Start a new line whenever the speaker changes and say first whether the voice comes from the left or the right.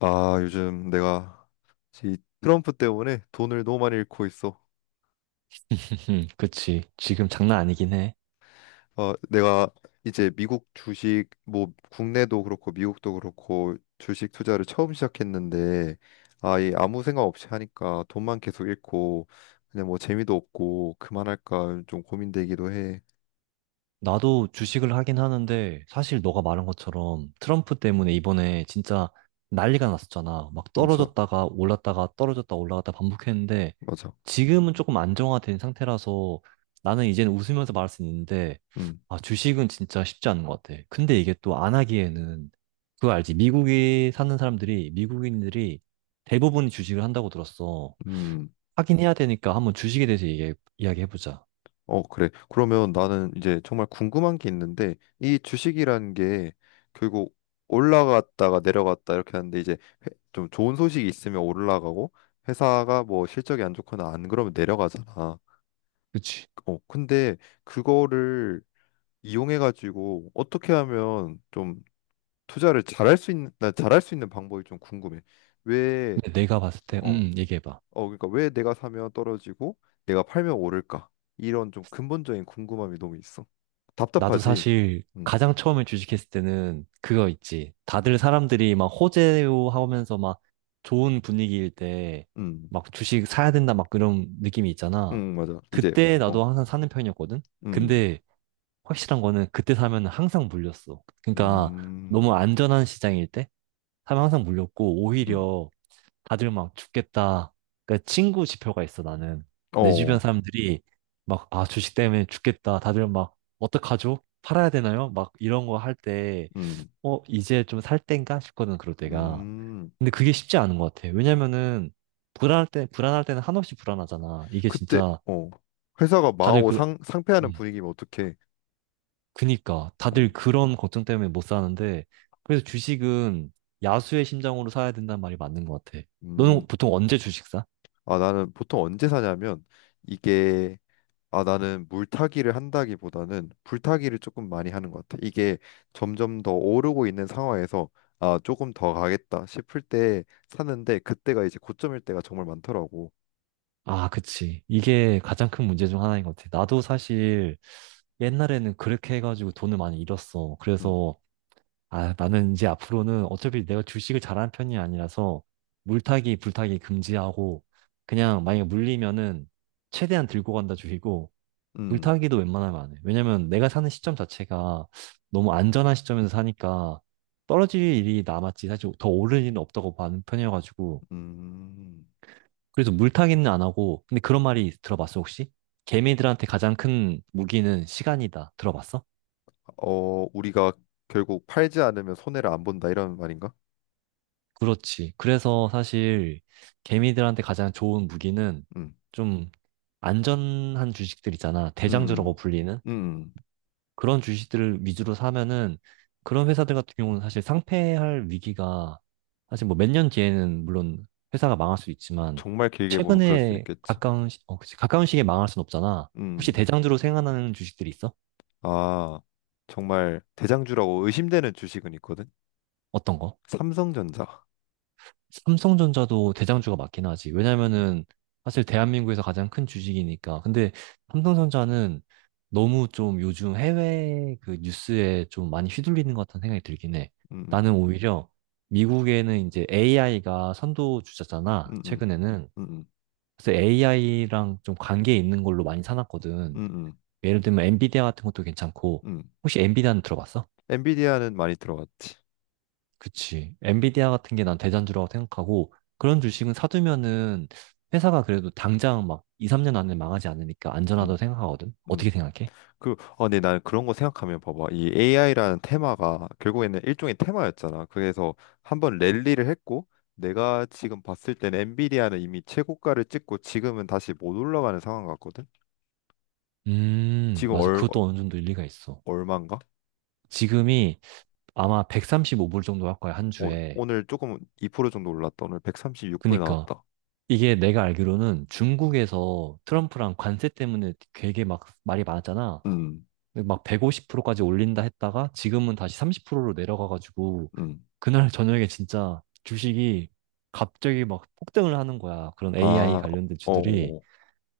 left: 요즘 내가 이 트럼프 때문에 돈을 너무 많이 잃고 있어.
right: 그치. 지금 장난 아니긴 해.
left: 내가 이제 미국 주식, 뭐 국내도 그렇고 미국도 그렇고 주식 투자를 처음 시작했는데, 이 아무 생각 없이 하니까 돈만 계속 잃고 그냥 뭐 재미도 없고 그만할까 좀 고민되기도 해.
right: 나도 주식을 하긴 하는데, 사실 너가 말한 것처럼 트럼프 때문에 이번에 진짜 난리가 났었잖아. 막
left: 맞아,
right: 떨어졌다가 올랐다가 떨어졌다 올라갔다 반복했는데,
left: 맞아.
right: 지금은 조금 안정화된 상태라서 나는 이제는 웃으면서 말할 수 있는데,
left: 음,
right: 아, 주식은 진짜 쉽지 않은 것 같아. 근데 이게 또 안 하기에는, 그거 알지? 미국에 사는 사람들이, 미국인들이 대부분이 주식을 한다고 들었어.
left: 음.
right: 하긴 해야 되니까 한번 주식에 대해서 이야기해보자.
left: 어, 그래. 그러면 나는 이제 정말 궁금한 게 있는데, 이 주식이라는 게 결국 올라갔다가 내려갔다 이렇게 하는데, 이제 좀 좋은 소식이 있으면 올라가고, 회사가 뭐 실적이 안 좋거나 안 그러면 내려가잖아.
right: 그치?
left: 근데 그거를 이용해가지고 어떻게 하면 좀 투자를 잘할 수 있는, 나 잘할 수 있는 방법이 좀 궁금해. 왜,
right: 근데 내가 봤을 때,
left: 어
right: 얘기해봐.
left: 그러니까 왜 내가 사면 떨어지고 내가 팔면 오를까? 이런 좀 근본적인 궁금함이 너무 있어.
right: 나도
left: 답답하지?
right: 사실
left: 음,
right: 가장 처음에 주식했을 때는 그거 있지. 다들 사람들이 막 호재요 하면서 막 좋은 분위기일 때
left: 음,
right: 막 주식 사야 된다 막 그런 느낌이 있잖아.
left: 맞아.
right: 그때
left: 어,
right: 나도 항상 사는 편이었거든?
left: 음,
right: 근데 확실한 거는 그때 사면 항상 물렸어. 그러니까
left: 음,
right: 너무 안전한 시장일 때 사면 항상 물렸고
left: 음,
right: 오히려 다들 막 죽겠다. 그러니까 친구 지표가 있어, 나는. 내 주변
left: 어,
right: 사람들이 막, 아, 주식 때문에 죽겠다. 다들 막, 어떡하죠? 팔아야 되나요? 막 이런 거 할 때,
left: 음,
right: 이제 좀 살 땐가 싶거든, 그럴 때가.
left: 음.
right: 근데 그게 쉽지 않은 것 같아. 왜냐면은, 불안할 때, 불안할 때는 한없이 불안하잖아. 이게
left: 그때,
right: 진짜,
left: 어, 회사가
right: 다들
left: 망하고 상, 상패하는
right: 음,
left: 분위기면 어떡해?
right: 그니까.
left: 어,
right: 다들 그런 걱정 때문에 못 사는데, 그래서 주식은 야수의 심정으로 사야 된다는 말이 맞는 것 같아.
left: 음.
right: 너는 보통 언제 주식 사?
left: 아, 나는 보통 언제 사냐면 이게 아, 나는 물타기를 한다기보다는 불타기를 조금 많이 하는 것 같아. 이게 점점 더 오르고 있는 상황에서 조금 더 가겠다 싶을 때 사는데 그때가 이제 고점일 때가 정말 많더라고.
right: 아, 그치. 이게 가장 큰 문제 중 하나인 것 같아. 나도 사실 옛날에는 그렇게 해가지고 돈을 많이 잃었어.
left: 음,
right: 그래서, 아, 나는 이제 앞으로는 어차피 내가 주식을 잘하는 편이 아니라서 물타기, 불타기 금지하고 그냥 만약에 물리면은 최대한 들고 간다 주의고
left: 음,
right: 물타기도 웬만하면 안 해. 왜냐면 내가 사는 시점 자체가 너무 안전한 시점에서 사니까 떨어질 일이 남았지. 사실 더 오를 일은 없다고 보는 편이어가지고
left: 음.
right: 그래서 물타기는 안 하고, 근데 그런 말이 들어봤어, 혹시? 개미들한테 가장 큰 무기는 시간이다. 들어봤어?
left: 어, 우리가 결국 팔지 않으면 손해를 안 본다 이런 말인가?
right: 그렇지. 그래서 사실 개미들한테 가장 좋은 무기는
left: 음,
right: 좀 안전한 주식들 있잖아. 대장주라고
left: 음,
right: 불리는
left: 음.
right: 그런 주식들을 위주로 사면은 그런 회사들 같은 경우는 사실 상폐할 위기가 사실 뭐 몇 년 뒤에는 물론 회사가 망할 수 있지만
left: 정말 길게 보면 그럴 수
right: 최근에
left: 있겠지.
right: 가까운 그치. 가까운 시기에 망할 순 없잖아. 혹시
left: 음,
right: 대장주로 생각나는 주식들이 있어?
left: 아, 정말 대장주라고 의심되는 주식은 있거든.
right: 어떤 거?
left: 삼성전자.
right: 삼성전자도 대장주가 맞긴 하지.
left: 음.
right: 왜냐면은 사실 대한민국에서 가장 큰 주식이니까. 근데 삼성전자는 너무 좀 요즘 해외 그 뉴스에 좀 많이 휘둘리는 것 같다는 생각이 들긴 해.
left: 음.
right: 나는 오히려 미국에는 이제 AI가 선도 주자잖아,
left: 음, 음,
right: 최근에는.
left: 음,
right: 그래서 AI랑 좀 관계 있는 걸로 많이 사놨거든.
left: 음, 음,
right: 예를 들면 엔비디아 같은 것도 괜찮고.
left: 음,
right: 혹시 엔비디아는 들어봤어?
left: 엔비디아는 많이 들어갔지.
right: 그치. 엔비디아 같은 게 난 대장주라고 생각하고 그런 주식은 사두면은 회사가 그래도 당장 막 2, 3년 안에 망하지 않으니까 안전하다고
left: 음,
right: 생각하거든.
left: 음.
right: 어떻게 생각해?
left: 그, 근데 난 그런 거 생각하면 봐봐. 이 AI라는 테마가 결국에는 일종의 테마였잖아. 그래서 한번 랠리를 했고, 내가 지금 봤을 때는 엔비디아는 이미 최고가를 찍고 지금은 다시 못 올라가는 상황 같거든. 지금
right: 맞아. 그것도 어느 정도 일리가 있어.
left: 얼마인가?
right: 지금이 아마 135불 정도 할 거야, 한
left: 어,
right: 주에.
left: 오늘 조금 2% 정도 올랐다. 오늘 136불
right: 그니까
left: 나왔다.
right: 이게 내가 알기로는 중국에서 트럼프랑 관세 때문에 되게 막 말이 많았잖아.
left: 음,
right: 근데 막 150%까지 올린다 했다가 지금은 다시 30%로 내려가가지고
left: 음.
right: 그날 저녁에 진짜 주식이 갑자기 막 폭등을 하는 거야. 그런 AI
left: 아,
right: 관련된 주들이.
left: 어.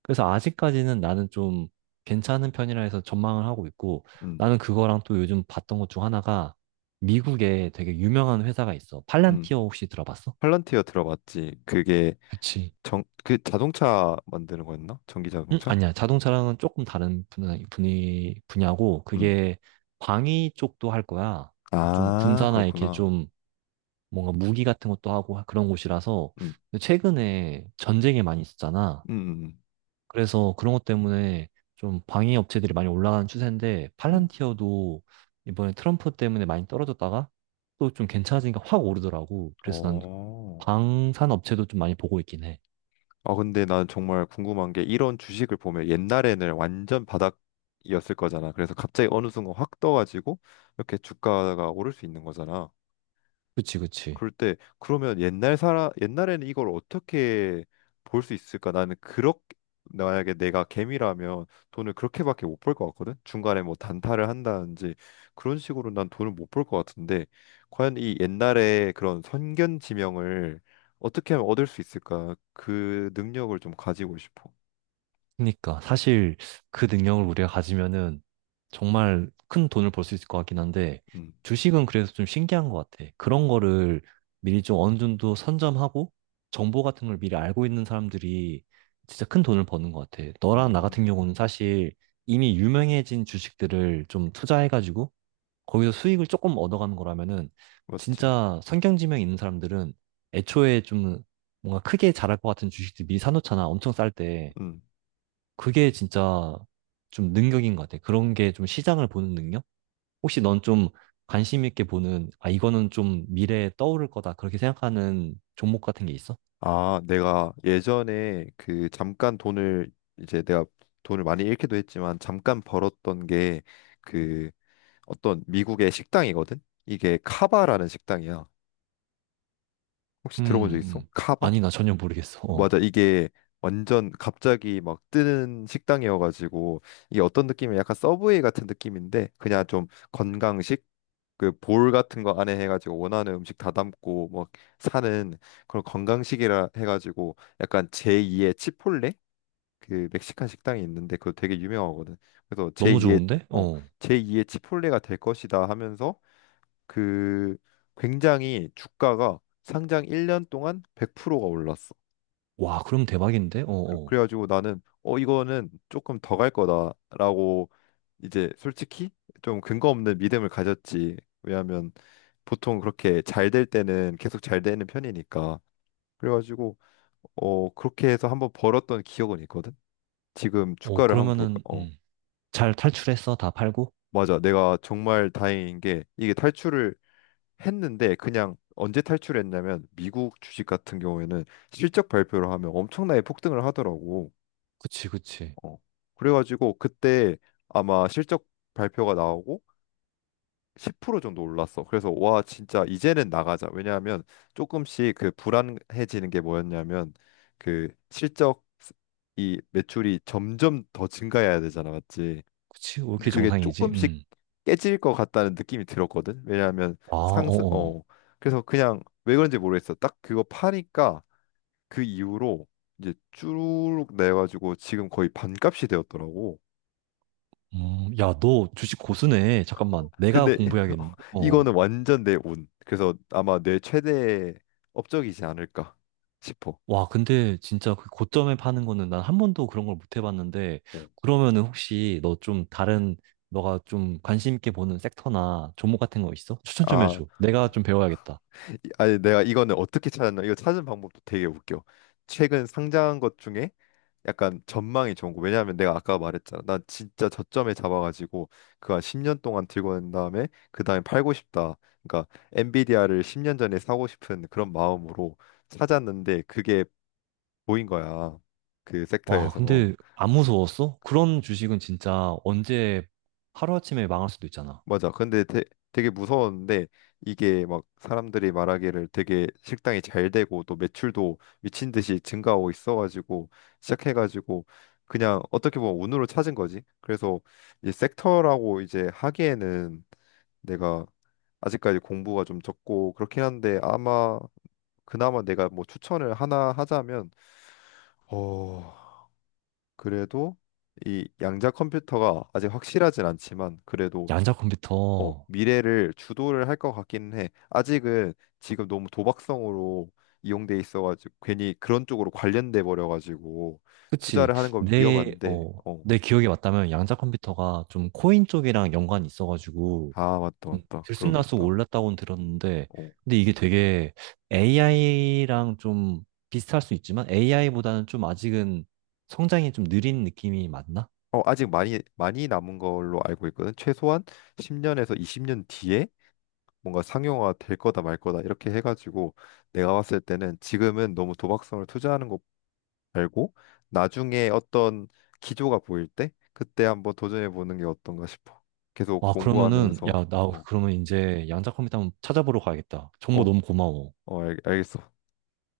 right: 그래서 아직까지는 나는 좀 괜찮은 편이라 해서 전망을 하고 있고,
left: 음,
right: 나는 그거랑 또 요즘 봤던 것 중 하나가 미국에 되게 유명한 회사가 있어.
left: 음.
right: 팔란티어 혹시 들어봤어?
left: 팔런티어 들어봤지. 그게
right: 그치.
left: 정, 그 자동차 만드는 거였나? 전기 자동차?
right: 아니야. 자동차랑은 조금 다른 분야고,
left: 음.
right: 그게 방위 쪽도 할 거야. 좀
left: 아,
right: 군사나 이렇게
left: 그렇구나.
right: 좀 뭔가 무기 같은 것도 하고 그런 곳이라서
left: 음.
right: 근데 최근에 전쟁이 많이 있었잖아.
left: 음. 음.
right: 그래서 그런 것 때문에 좀 방해 업체들이 많이 올라가는 추세인데
left: 음.
right: 팔란티어도 이번에 트럼프 때문에 많이 떨어졌다가 또 좀 괜찮아지니까 확 오르더라고. 그래서 난
left: 어.
right: 방산 업체도 좀 많이 보고 있긴 해.
left: 아, 근데 난 정말 궁금한 게 이런 주식을 보면 옛날에는 완전 바닥이었을 거잖아. 그래서 갑자기 어느 순간 확 떠가지고 이렇게 주가가 오를 수 있는 거잖아.
right: 그치, 그치.
left: 그럴 때 그러면 옛날 사람 옛날에는 이걸 어떻게 볼 수 있을까? 나는 그렇게 만약에 내가 개미라면 돈을 그렇게밖에 못 벌 것 같거든. 중간에 뭐 단타를 한다든지 그런 식으로 난 돈을 못 벌 것 같은데 과연 이 옛날에 그런 선견 지명을 어떻게 하면 얻을 수 있을까? 그 능력을 좀 가지고 싶어.
right: 그러니까 사실 그 능력을 우리가 가지면은 정말 큰 돈을 벌 수 있을 것 같긴 한데
left: 음,
right: 주식은 그래서 좀 신기한 것 같아. 그런 거를 미리 좀 어느 정도 선점하고 정보 같은 걸 미리 알고 있는 사람들이 진짜 큰 돈을 버는 것 같아. 너랑 나
left: 음,
right: 같은 경우는 사실 이미 유명해진 주식들을 좀 투자해가지고 거기서 수익을 조금 얻어가는 거라면은
left: 맞지.
right: 진짜 선경지명 있는 사람들은 애초에 좀 뭔가 크게 자랄 것 같은 주식들 미리 사놓잖아. 엄청 쌀 때.
left: 음.
right: 그게 진짜 좀 능력인 것 같아. 그런 게 좀 시장을 보는 능력? 혹시 넌 좀 관심 있게 보는, 아, 이거는 좀 미래에 떠오를 거다. 그렇게 생각하는 종목 같은 게 있어?
left: 아, 내가 예전에 그 잠깐 돈을 이제 내가 돈을 많이 잃기도 했지만 잠깐 벌었던 게 그 어떤 미국의 식당이거든? 이게 카바라는 식당이야. 혹시 들어본 적
right: 음,
left: 있어?
right: 음.
left: 카바?
right: 아니, 나 전혀 모르겠어. 어.
left: 맞아. 이게 완전 갑자기 막 뜨는 식당이어가지고 이게 어떤 느낌이야? 약간 서브웨이 같은 느낌인데 그냥 좀 건강식 그 볼 같은 거 안에 해가지고 원하는 음식 다 담고 막 사는 그런 건강식이라 해가지고 약간 제2의 치폴레 그 멕시칸 식당이 있는데 그거 되게 유명하거든. 그래서
right: 너무
left: 제2의
right: 좋은데?
left: 어
right: 어.
left: 제2의 치폴레가 될 것이다 하면서 그 굉장히 주가가 상장 1년 동안 100%가 올랐어.
right: 와, 그럼 대박인데? 어, 어.
left: 그래가지고 나는 이거는 조금 더 갈 거다라고 이제 솔직히 좀 근거 없는 믿음을 가졌지. 왜냐하면 보통 그렇게 잘 될 때는 계속 잘 되는 편이니까. 그래가지고 그렇게 해서 한번 벌었던 기억은 있거든. 지금
right: 어,
left: 주가를 한번 볼까?
right: 그러면은, 잘 탈출했어? 다 팔고?
left: 맞아. 내가 정말 다행인 게 이게 탈출을 했는데 그냥 언제 탈출했냐면 미국 주식 같은 경우에는 실적 발표를 하면 엄청나게 폭등을 하더라고.
right: 그치, 그치.
left: 어. 그래가지고 그때 아마 실적 발표가 나오고 10% 정도 올랐어. 그래서 와 진짜 이제는 나가자. 왜냐하면 조금씩 그 불안해지는 게 뭐였냐면 그 실적 이 매출이 점점 더 증가해야 되잖아, 맞지?
right: 그치? 왜 이렇게
left: 근데 그게
right: 정상이지?
left: 조금씩
right: 음.
left: 깨질 것 같다는 느낌이 들었거든. 왜냐하면
right: 아,
left: 상승
right: 어, 어.
left: 그래서 그냥 왜 그런지 모르겠어. 딱 그거 파니까 그 이후로 이제 쭉 내가지고 지금 거의 반값이 되었더라고.
right: 야, 너 주식 고수네. 잠깐만. 내가
left: 근데
right: 공부해야겠는데. 어.
left: 이거는 완전 내 운. 그래서 아마 내 최대 업적이지 않을까 싶어.
right: 와, 근데 진짜 그 고점에 파는 거는 난 한 번도 그런 걸 못 해봤는데,
left: 어,
right: 그러면은 혹시 너가 좀 관심 있게 보는 섹터나 종목 같은 거 있어? 추천 좀
left: 아,
right: 해줘. 내가 좀 배워야겠다.
left: 아니 내가 이거는 어떻게 찾았나? 이거 찾은 방법도 되게 웃겨. 최근 상장한 것 중에 약간 전망이 좋은 거. 왜냐하면 내가 아까 말했잖아. 나 진짜 저점에 잡아가지고 그 한 10년 동안 들고 난 다음에 그 다음에 팔고 싶다. 그러니까 엔비디아를 10년 전에 사고 싶은 그런 마음으로 찾았는데 그게 보인 거야. 그
right: 와, 근데
left: 섹터에서.
right: 안 무서웠어? 그런 주식은 진짜 언제 하루아침에 망할 수도 있잖아.
left: 맞아. 되게 무서웠는데 이게 막 사람들이 말하기를 되게 식당이 잘 되고 또 매출도 미친 듯이 증가하고 있어가지고 시작해가지고 그냥 어떻게 보면 운으로 찾은 거지. 그래서 이 섹터라고 이제 하기에는 내가 아직까지 공부가 좀 적고 그렇긴 한데 아마 그나마 내가 뭐 추천을 하나 하자면 어 그래도 이 양자 컴퓨터가 아직 확실하진 않지만 그래도
right: 양자
left: 어,
right: 컴퓨터.
left: 미래를 주도를 할 것 같기는 해. 아직은 지금 너무 도박성으로 이용돼 있어가지고 괜히 그런 쪽으로 관련돼 버려가지고
right: 그치.
left: 투자를 하는 건
right: 내,
left: 위험한데,
right: 어,
left: 어,
right: 내 기억에 맞다면 양자 컴퓨터가 좀 코인 쪽이랑 연관이 있어가지고,
left: 아 맞다 맞다
right: 들쑥날쑥
left: 그러겠다.
right: 올랐다고는 들었는데,
left: 어,
right: 근데 이게 되게 AI랑 좀 비슷할 수 있지만 AI보다는 좀 아직은 성장이 좀 느린 느낌이 맞나?
left: 아직 많이 남은 걸로 알고 있거든. 최소한 10년에서 20년 뒤에 뭔가 상용화 될 거다 말 거다 이렇게 해가지고 내가 봤을 때는 지금은 너무 도박성을 투자하는 알고 나중에 어떤 기조가 보일 때 그때 한번 도전해 보는 게 어떤가 싶어. 계속
right: 와, 그러면은,
left: 공부하면서
right: 야, 나
left: 어,
right: 그러면 이제 양자 컴퓨터 한번 찾아보러 가야겠다. 정보
left: 어,
right: 너무 고마워.
left: 어, 겠어.